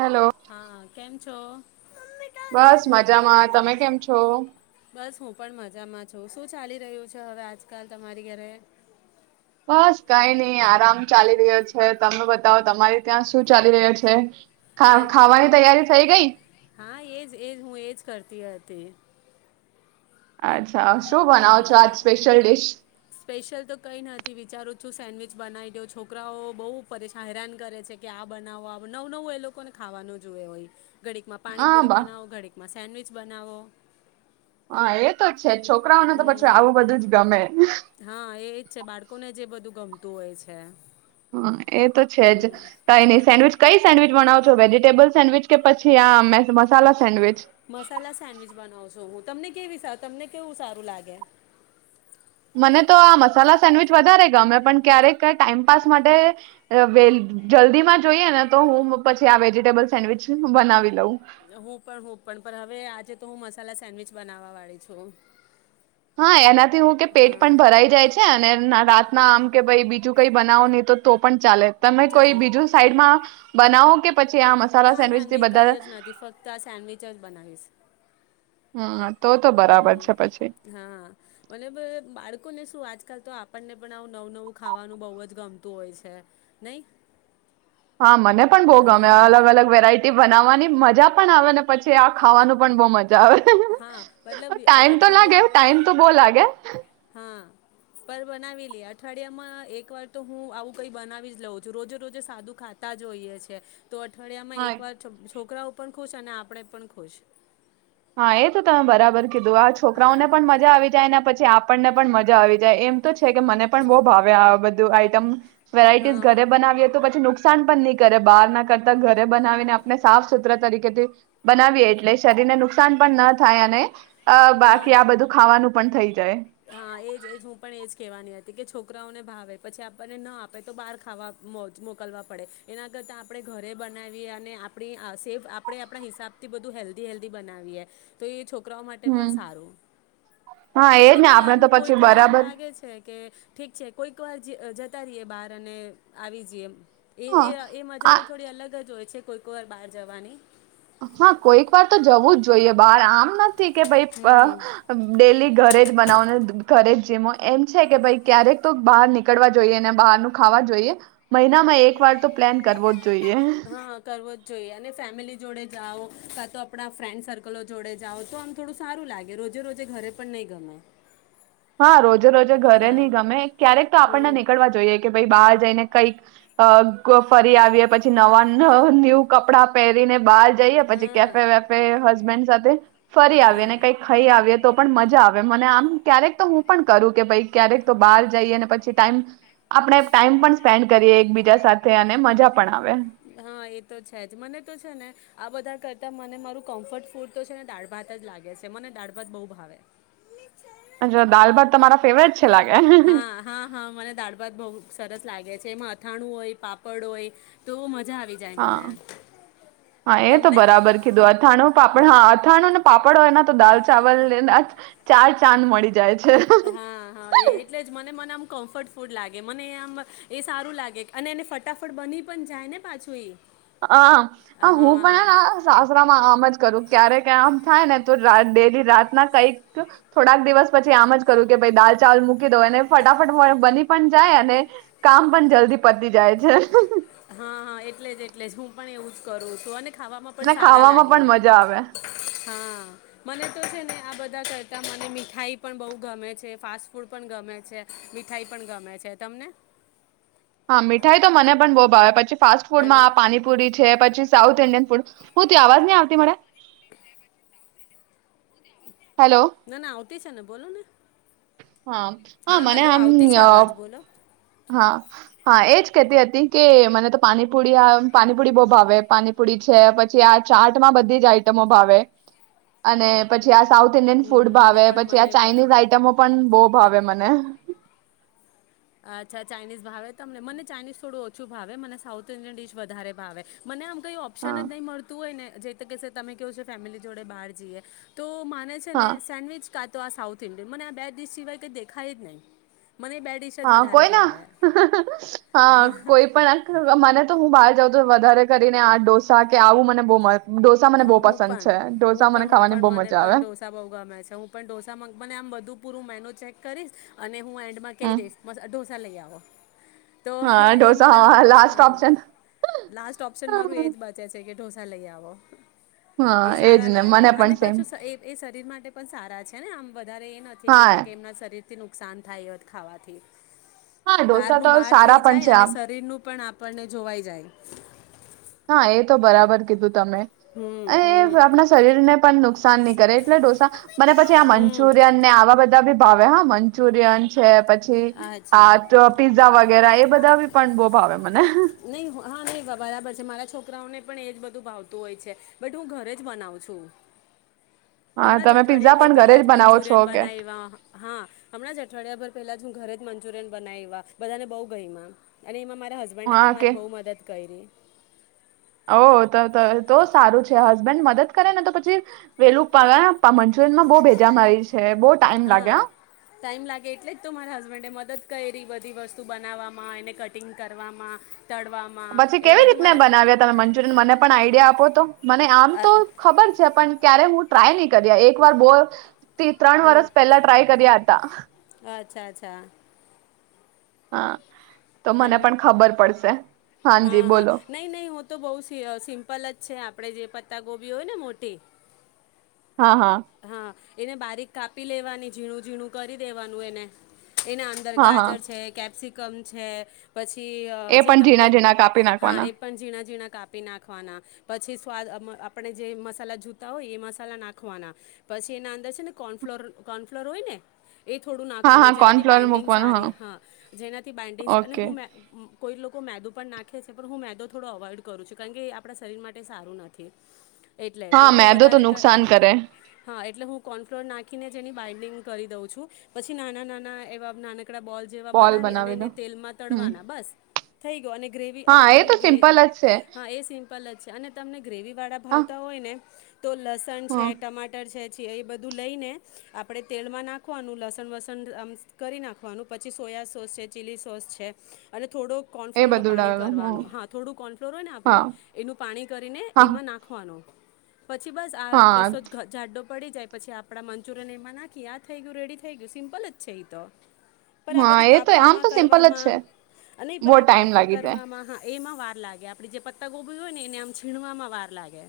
Hello હા હા કેમ છો? બસ મજામાં તમે કેમ છો? બસ હું પણ મજામાં છું શું ચાલી રહ્યું છે, હવે આજકાલ તમારી ઘરે. બસ કઈ નહી આરામ ચાલી રહ્યો છે, તમે બતાવો તમારી ત્યાં શું ચાલી રહ્યો છે. ખા મારી ત્યાં ખાવાની તૈયારી થઈ ગઈ? એજ હું એજ કરતી હતી. અચ આ શું બનાવો છો આજ હા સ્પેશિયલ ડીશ? સ્પેશિયલ તો કંઈ નથી વિચારું છું સેન્ડવીચ બનાવી દો છોકરાઓ બહુ હેરાન કરે છે કે આ બનાવો નવ નવું એ લોકોને ખાવાનું જુએ હોય. ઘડીક માં હા પાણીપુરી બા બનાવો ઘડીકમાં સેન્ડવિચ બનાવો. હા એ તો જ છે છોકરાઓને તો પછું હમ આવું બધું જ ગમે. તોવે છે. હ એ તો છે જ હમ કઈ ન સેન્ડવીચ કઈ સેન્ડવીિચ બવો છો વેજીિટેબલ સેન્ડવીચ કે પછી આ મસાલા સેન્ડવીચ. મસાલા સેન્ડવીચ બનાવશો હું તમને કેવી તમને કેવું સારું લાગે? મને તો આ મસાલા સેન્ડવીચ વધારે ગમે પણ ક્યારેક ટાઈમપાસ માટે વ જલ્દીમાં જોઈએ ને તો હું પછી આ વેજીિટેબલ સેન્ડવીચ બનાવી લઉં. હું પણ હું પણ પણ હવે આજે તો હું મસાલા સેન્ડવીચ બનાવવા વાળી છું. હા એનાથી હું કે પેટ હા પણ ભરાઈ જાય છે અને રા ના આમ કે ભાઈ બીજું કઈ બનાવો નહી તો પણ ચાલે. તમે કોઈ ચાલે બીજું સાઈડમાં બનાઓ કે પછી આ મસાલા ના ના સેન્ડવીચથી નહી કઈ બધા જ નથી ફક્ત આ સેન્ડવચ જ બનાવીશ. હમ્મ. હમ્મ હા મને પા બાળકો ને તો આજકાલ તો આપણને પણ આવું નવું નવું ખાવાનું બહ જ ગમતું હોય છે નહી. હા મને પણ બહ ગમે અલગ અલગ વેરાઈટી બનાવવાની ની મજા પણ આવે ને પછી આ ખાવાનું પણ બહુ મજા હા મતલબ અ- ટાઈમ તો લાગે અઠવાડિયા ટાઈમ તો બો લાગે. હા પર બનાવી લેએ અઠવાડિયા માં એક વાર તો હું આવું કઈ બનાવી જ લઉં છું રોજે રોજે સાદું ખાતા જ હોઈએ છે. તો અઠવાડિયામાં હા એક વાર છો છોક છોકરાઓ પણ ખુશ અને આપણે પણ ખુશ. [unintelligible] તો તમે બરાબર કીધું આ હા છોકરાઓને પણ મજા આવી જાય એના પછી આપણને પણ મજા આવી જાય એમ તો છે કે મને પણ બહુ ભાવે આ બધ આઈટમ. વેરાયટીસ હા ઘરે બનાવીએ તો પછી નુસ નુકસાન પણ નહી કરે બહાર ના કરતા ઘરે બનાવીને આપણે સાફ સુથરા તરીકેથી બનાવીએ એટલે શરીરને નુસ નુકસાન પણ ન થાય અને અ હા બાકી આ બધું ખાવાનું પણ થઈ જાય. હા એજ એજ હું પણ એજ કેવાની હ કે છોકરાઓને ભાવે પછી આપણને ન આપે તો બહાર ખાવા મો મોકલવા પડે એના કરતા આપણે ઘરે બનાવીએ. અને આપણી સેફ આપણે આપણા હિસાબથી બધું હેલ્ધી હેલ્ધી બનાવીએ તો એ છોક છોકરાઓ માટે પણ હમ સારું. હા એજ અને ને પણ આપણે આમ તો પછી કોઈક વાર આમ બરાબર લાગે છે કે ઠીક છે કોઈક વાર જીદ જ ઉતારીએ બહાર અને આવી જઈએ. એ હા એ એ આ મજા તો થોડી અલગ જ હોય છે. કોઈ કોઈ વાર બહાર જવાની હા કોઈક વાર તો જવું જ જોઈએ બહાર આમ નથ થીકે ભાઈ બ અ હમ. ડેલી ઘરે જ બનાવો ને દ ઘરે જેમો એમ છે કે ભઈ ક્યારેક તો બહાર નીકળવા જોઈએ ને બહાર નુ ખાવા જોઈએ મહિનામાં એક વાર તો પ્લાન કરવો જોઈએ. હા કરવો જ જોઈએ, અને ફેમિલી જોડે જાઓ, કાં તો આપણા ફ્રેન્ડ સર્કલો જોડે જાઓ, તો આમ થોડું સારું લાગે, રોજે રોજે ઘરે પણ નહીં ગમ હા રોજે રોજે ઘરે નહી ગમે, ક્યારેક તો આપણને હમ. નીકળવા જોઈએ, કે ભાઈ બાર જઈને કઈક ક ફરી આવીએ, પછી નવા ન ન્યુ કપડા પહેરીને બાદ જઈએ પછી કેફે હા વેફે, હસબન્ડ સાથે ફરી હા આવીએ ને કઈ ખાઈ આવીએ તો પણ મજા આવે મને આમ ક્યારેક તો હું પણ કરું કે ભઈ, ક્યારેક તો બાર જઈએ અને પછી ટાઈમ આપણે ટાઈમ પણ સ્પેન્ડ કરીએ એકબીજા સાથે અને મજા પણ આવે હા એ તો છે જ, મને તો છે ને, આ બધા કરતાં મને મારું કમ્ફર્ટ ફૂડ તો છે ને, દાળ ભાત જ લાગે છે, મને દાળ ભાત બહુ ભાવે અચ્છા દાલ ભાત તમારા ફેવરેટ છ હા, હા, હા, મને દાળ ભાત બહુ સરસ લાગે છે તેમાં અથાણું હોય, પાપડ હોય તો મ હા, હા, એ તો તમને બરાબર કીધું, અથાણું, પાપડ, હા, અથાણું ને પાપડ એના તો દાલ ચાવલ નેનાથ ચાર ચાંદ મળી જાય છે હા, હા, એ એટલે જ મને મન આમ કમ્ફર્ટફૂડ લાગે મને એ આમ એ સારું લાગે અને એને ફટાફટ બની પણ જાય ને પાછું એ આહ, આ હા હું હા પણ આ સાસરામાં આમ જ કરું. ક્યારેક આમ થાય ને તો રા ડેઈલી રાત ના કાંઈક થોડાક દિવસ પછી આમ જ કરું કે ભઈ દાલ ચાવલ મૂકી દઉ, અને ફટાફટ [unintelligible] બની પણ જાય, અને કામ પણ જલ્દી પતી જાય છે. હા, હા એટલે જ એટલે જ, હું પણ એવું જ કરું છું. અને ખાવામા પણ સારા ખાવામાં લાગે પણ એ. મજા આવે હા, મને તો છે ને આ બધ બધા કરતાં મને મીઠાઈ પણ બહુ ગમે છે ફાસ્ટ ફૂડ પણ ગમે છે, મીઠાઈ પણ ગમે છે તમને? હા મીઠાઈ તો મને પણ બહુ ભાવે પછી ફાસ્ટ હલો ફૂડમાં પાણીપુરી છે પછી સાઉથ ઇન્ડિયન ફૂડ, હું ત્યા અવાજ નહી આવતી મળે? હલો. તે છે બોલો ને. હા હા મને હાલો આમ આવતી છે અવાજ બોલો. હા હા એજ કેહેતી હતી કે મને તો પાણીપુરી પાનીપુડી બહુ ભાવે પાનીપુરી છે પછી આ ચાટમાં બધી જ આઈટમો ભાવે, અને પછી આ સાઉથ ઇન્ડિયન ફૂડ હમ મને ભાવે પણ પછી આ મને પણ ચાઇનીઝ આઈટમો બહુ ભાવે મને. અચ્છા ચાઇનીઝ ભાવે તમને મને ચાઇનીઝ થોડું ઓછું ભાવે મને સાઉથ ઇન્ડિયન ડિશ વધારે ભાવે, મને આમ કઈ ઓપ્શન હા જ નહીં મળતું હોય ને જે ત કે તમે કેવો છો ફેમિલી જોડે બહાર જઈએ, તો છે ને હા સેન્ડવચા તો આ સાઉથ ઇન્ડિયન મને આ બે ડિશ સિવાય કઈ દેખાય જ નહીં, મને બે ડિશ જ હા વધારે કોઈ ના, ભાવે હા કોઈ પણ મને તો હું બહાર તો વધારે કરીને આ ડોસા કે આવું મને બહુ મસ. હ હું પણ, હું પણ હું ખાવાની પણ બહુ મને મજા પણ આવે ઢોસા બઉ ગમે છે હું પણોસા મને આમ બધું પૂરું ચેક કરી, અને હું એન્ડ માં કહી હમ દઈશ ડોસા લઈ આવ. હા. [inaudible] તો હા એ ઢોસા મને હા લાસ્ટ હા, ઓપ્શન લાસ્ટ ઓપ્શન મારું એજ બચે છે કે ડોસા લઈ આવવો. હા એ એજ સારા ને લાગે મને પણ અને સેમ પછું એ એ શરીર માટે પણ સારા છે. કમ. [unintelligible] વધારે એ નથી કે હા કે એમના શરીર થી નુકસાન થાય હોત ખાવાથી. હા ઢોસા બારનું તો બહાર સારા થઈ પણ જાય છે અને આમ શરીર નું પણ આપણને જોવાય. જાય. હા એ તો બરાબર કીધું તમે, હમ હમ આપણા શરીર ને પણ નુકાન ન કરે એટલે ડોસા, મને પછી આ હમ મંચુરિયન ને આવા બધા ભાવે હા મંચુરિયન છે પછી છે, અચ્છા આ ટ પીઝા વગેરા એ બધા બી પણ બહું ભાવે મને. કરાઓને પણ એજ બધું ભાવતું હોય છે, બટ હું ઘરે જ બનાવું છું. હા હમણાં જ તમે પીઝા અઠવાડિયા ભર પણ ઘરે પેલા જ બનાવો મંચુરિયન છો કે બનાયવા, હા, હમણાં જ અઠવાડિયા પર પેલા જ ઘરે જ મંચુરિયન બનાયવા, બધાને બહું ગઈમા. અને એમાં માર રા હસબન્ડે હા પણ મારી બહુ મદદ કયરી. ઓહ, તો-તો સારું છે. હસબન્ડ મદદ કરે ને તો પછી વહેલું [unintelligible] મંચુરિયનમાં બહુ ભેજામારી છે, બહુ ટાઈમ લાગે, હા. ટાઈમ લાગે ધી વસ્તુ બનાવવામાં એને કટિંગ કરવામાં. તળવામાં પછી એમાં કેવી બધું રીતને મારા બનાયવા તમે મંચુરિયન મને પણ આઈડિયા આપો તો, મને આમ અ તો ખબર છે પણ ક્યારે હું ટ્રાય નહીં કર્યા. એક વાર બોલ થી ત્રણ હમ વરસ પહેલા ટ્રાય કર્યા હતા. છા, અચ્છા. હા. તો મને હલો, પણ ખબર પડશે હાજી હા, હા, બોલો નહીં, નહીં, હું તો બહુ સિ સિમ્પલ જ છે આપડે જે પણ પતા ગોભી હોય ને મોટી હા, હા. હા એને બારીક કાપી લેવાની, ઝીણું-ઝીણું કરી દેવાનું એને. એના અંદર હા હા ગાજર છે, કેપ્સિ કમ છે. પછી અહ એ જે પણ તમને, ઝીણા ઝીણા કાપી હા નાખવાના એ પણ ઝીણા-ઝીણા કાપી નાખવાના, પછી સ્વાદ [unintelligible] આપણે જે મસાલા જોતા હોય એ મસાલા નાખવાના. પછી એના અંદર છે ને કોર્નફ્લોર, કોર્નફ્લોર હોય ને? એ થોડું હા હા નાખવાનું, જેનાથી કોર્નફ્લોર બાઇન્ડિંગ મૂકવાનું સારી, હા જેનાથી બાઇન્ડિંગ અને ઓકે હું મે કોઈ લોકો મેદુ પણ નાખે છે પણ હું મેદો થોડો અવોઇડ કરું છું, કારણ કે એ આપણા શરીર માટે સારું નથી. એટલે તો હા, હું મેદો તો વધારે ક નુકસાન કરે. હા, એટલે હું કોર્ન ફ્લોર નાખીને જ એની બાઈન્ડિંગ કરી દઉં છું, પછી નાના-નાના એવા નાન કડા બોલ જેવા બનાવી અને એને તેલમાં હમ તળવાના, બસ. થઈ ગયો, અને ગ્રેવી હા અગર એ તો તમને ગ્રે, સિમ્પલ જ છે હા એ સિમ્પલ જ છે, અને તમને ગ્રેવી વાળા હા ભાવતા હોય ને તો લસણ છે હા [unintelligible] એ બધું લઈને, આપણે તેલ માં નાખવાનું, લસણ-વસણ આમ કરી નાખવાનું, પછી સોયા સોસ છે, ચીલી સોસ છે, અને થોડો કોર્ન એ ફ્લોરનો બધું પાણી ઉડાવેલું કરવાનું, હા થોડું કોર્ન ફ્લોર હોય ને આપણું, હા એનું પાણી કરીને હા એમાં નાખવાનું. પછી બસ આ હા રસો [unintelligible] પડી જાય પછી આપડા મંચુરિયન એમાં નાખી આ થઈ ગયું રેડી થઈ ગયું સિમ્પલ જ છે એ તો. પણ આ હા બધું એ તો આમ કાપવામાં તો સિમ્પલ જ કરવામાં છે નહી પણ બહુ આ ટાઈમ કાપવા લાગી જાય કરવામાં હા એમાં વાર લાગે આપડી જે પત્ત ગોબી હોય ને એને આમ છીણવામાં વાર લાગે.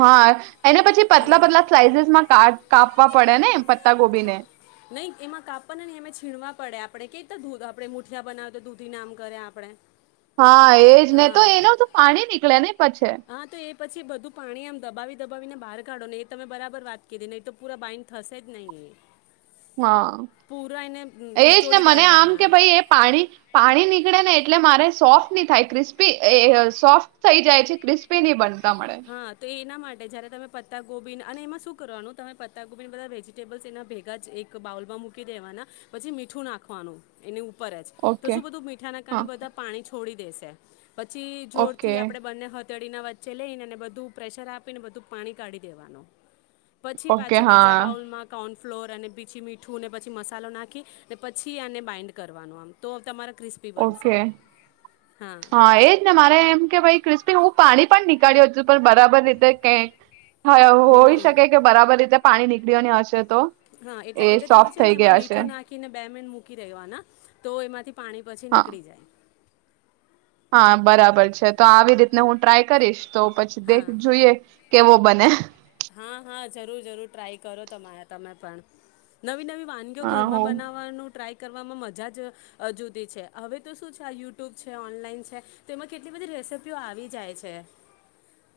હા. એના પછી પતલા પતલા સ્લાઇસીસ માં કા કાપવા પડે ને પત્તા ગોબીને નહી એમાં કાપડ એમે છીણવા પડે આ આપણે કઈ રીતે દૂધ આપડે મુઠિયા બનાવે તો દૂધી આમ કરે આપડે. હા એજ ને તો એનું તો પાણી નીકળે ને પછી. દબીને બાર કાઢો ને એ તમે બરાબર વાત કરી નહી તો પૂરા બાઈન્ડ થશે જ નહી. હા એજ ને નીચોડી મને આમ કાઢવાના કે ભાઈ એ પાણી પાણી નીકળે ને એટલે મારે સોફ્ટ નહી થાય ક્રિસ્પી એ સોફ્ટ થઈ જાય છે ક્રિસ્પી નહી બન હા તો એના માટ ને જ્યારે તમે પત્તા ગોબી અને એમાં શું કરવાનું તમે પત્તા ગોબીને બધા વેજીટેબલ્સ એના ભેગા જ એક બાઉલમાં મૂકી દેવાના પછી મીઠું નાખવાનું એની ઉ ઉપરજ તો ઓકે શું બધું મીઠા ના કારણે હા બધા પાણી છુ છોડી દેશે. પછી જોર ઓકે થી આપડે બંને હાથ અડીના વચ્ચે લાઇને ને બધું પ્રેશર આપીને બધું પાણી કાઢી દેવાનું. પછી ઓકે પાછું હા બીજા બાઉલમાં કો ફ્લોર અને બીછી મીઠું ને પછી મસાલો નાખી ને પછી એને બાઈન્ડ કરવાનું આમ તો તમાર ઓકે હા એજ ને મારે એમ કે ભાઈ ક્રિસ્પી હું પાણી પણ નીકળ્યું છું પણ બરાબર રીતે કઈ હ હોઈ હમ શકે કે બરાબર રીતે પાણી નીકળ બિયાની આશે હા એટલે એટલે તમે છે ને એમાં છે મીઠું નાખીને બે મિન મૂકી દેવાન તો એમાંથી પાણી પછી હા નીકળી જાય. હા બરાબર છે. તો આવી રીતને હું ટ્રાય કરીશ તો પછી દેખ હા જોઈએ કેવો બને. હા હા જરૂર જરૂર ટ્રાય કરો તમારે તમે પણ નવી નવી વાનગીઓ હા ઘરમાં હું બનાવાનું ટ્રાય કરવામાં મજા જ જુદી છે હવે તો શું છે યુટ્યુબ છે ઓનલાઈન છે તો એમાં કેટલી બધી રેસીપીઓ આવી જાય છે.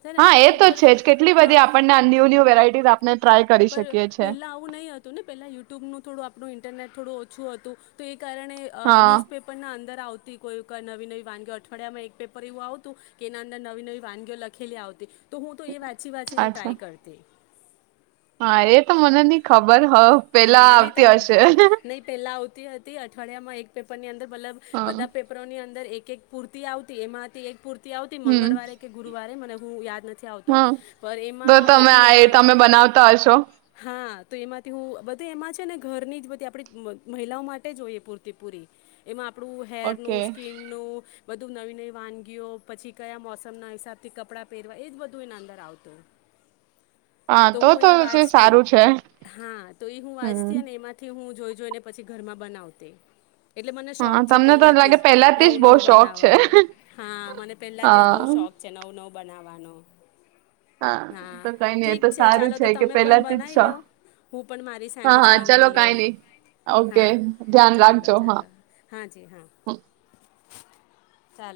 છે ને હા એ તો પર છે જ. કેટલી હા બધી આપણને ન્યૂ-ન્યુ વેરાયટીઝ આપ પર પેલા આવું નહીં હતું ને, પેલા યુટ્યુબ નું થોડું આપણું ઇન્ટરનેટ થોડું ઓછું હતું તો એક કારણે અહ હા ન્યુઝપેપરના અંદ ર આવતી, કોઈક નવી-નવી વાનગીઓ અઠવાડિયામાં એક પેપર એવું આવતું કે એના અંદર નવી-નવી વાનગીઓ લખેલી આવતી. તો હું તો એ વાંચી-વાંચીને અચ્છા ટ્રાય કરતી. હા. એ તો મને ની ખબર. હ પેલા હા, નહી આવતી તમ, હશે નહીં પેલા આવતી હતી અઠવાડિયા માં એક પેપરની અંદર મતલબ હા બધા પેપરોની અંદર એક કેક પૂર્તી આવતી એમાંથી એક પૂર રતી આવતી હમ મંગળવારે કે ગુરુવારે મને [unintelligible] યાદ નથ થી આવતું, હા પણ તો એમાં તમે બધું આ એમાં, તમે બનાવતા હશો હા. તો એમાંથી હું. બધું એમાં છે ને ઘરની જ બધી આપડી મહિલાઓ માટે જ જોઈએ પૂરતી પૂરી એમાં. આપડું હેર ઓકે નું સ્કીન નું. બધું નવી નવી વાનગીઓ પછી કયા મોસમના હિસાબથી કપડાં પહેરવા એ જ બધું એના અંદર આવતું હોય. હા તો તોછ સારું છે. હા તો એ હું હમ વાંચતી અને એમાંથી. હું જોઈજઈ ને પછી ઘરમાં બનાવતી. એટલે મને શોખ હા છે તમને તો પહેલાથી લાગે જ પેલાથી નવું જ બહુ નવું શોખ છે બનાવવાનું હા મને પેહેલાથી જ બહુ હા શોખ છે નવું નવ. બનાવવાનો. હા તો કઈ નઈ એ ઠીક તો ચાલો સારું છે તો કે તમે પણ પેલાથી જ બનાવી છો. લ્યો હું પણ મારી હા સેન્ડવીિચ હા ચલો બનાવી કઈ લવ નઈ ઓકે હા ધ્યાન ચાલો રાખજો હા ચાલો હ હા જ હા. ચાલો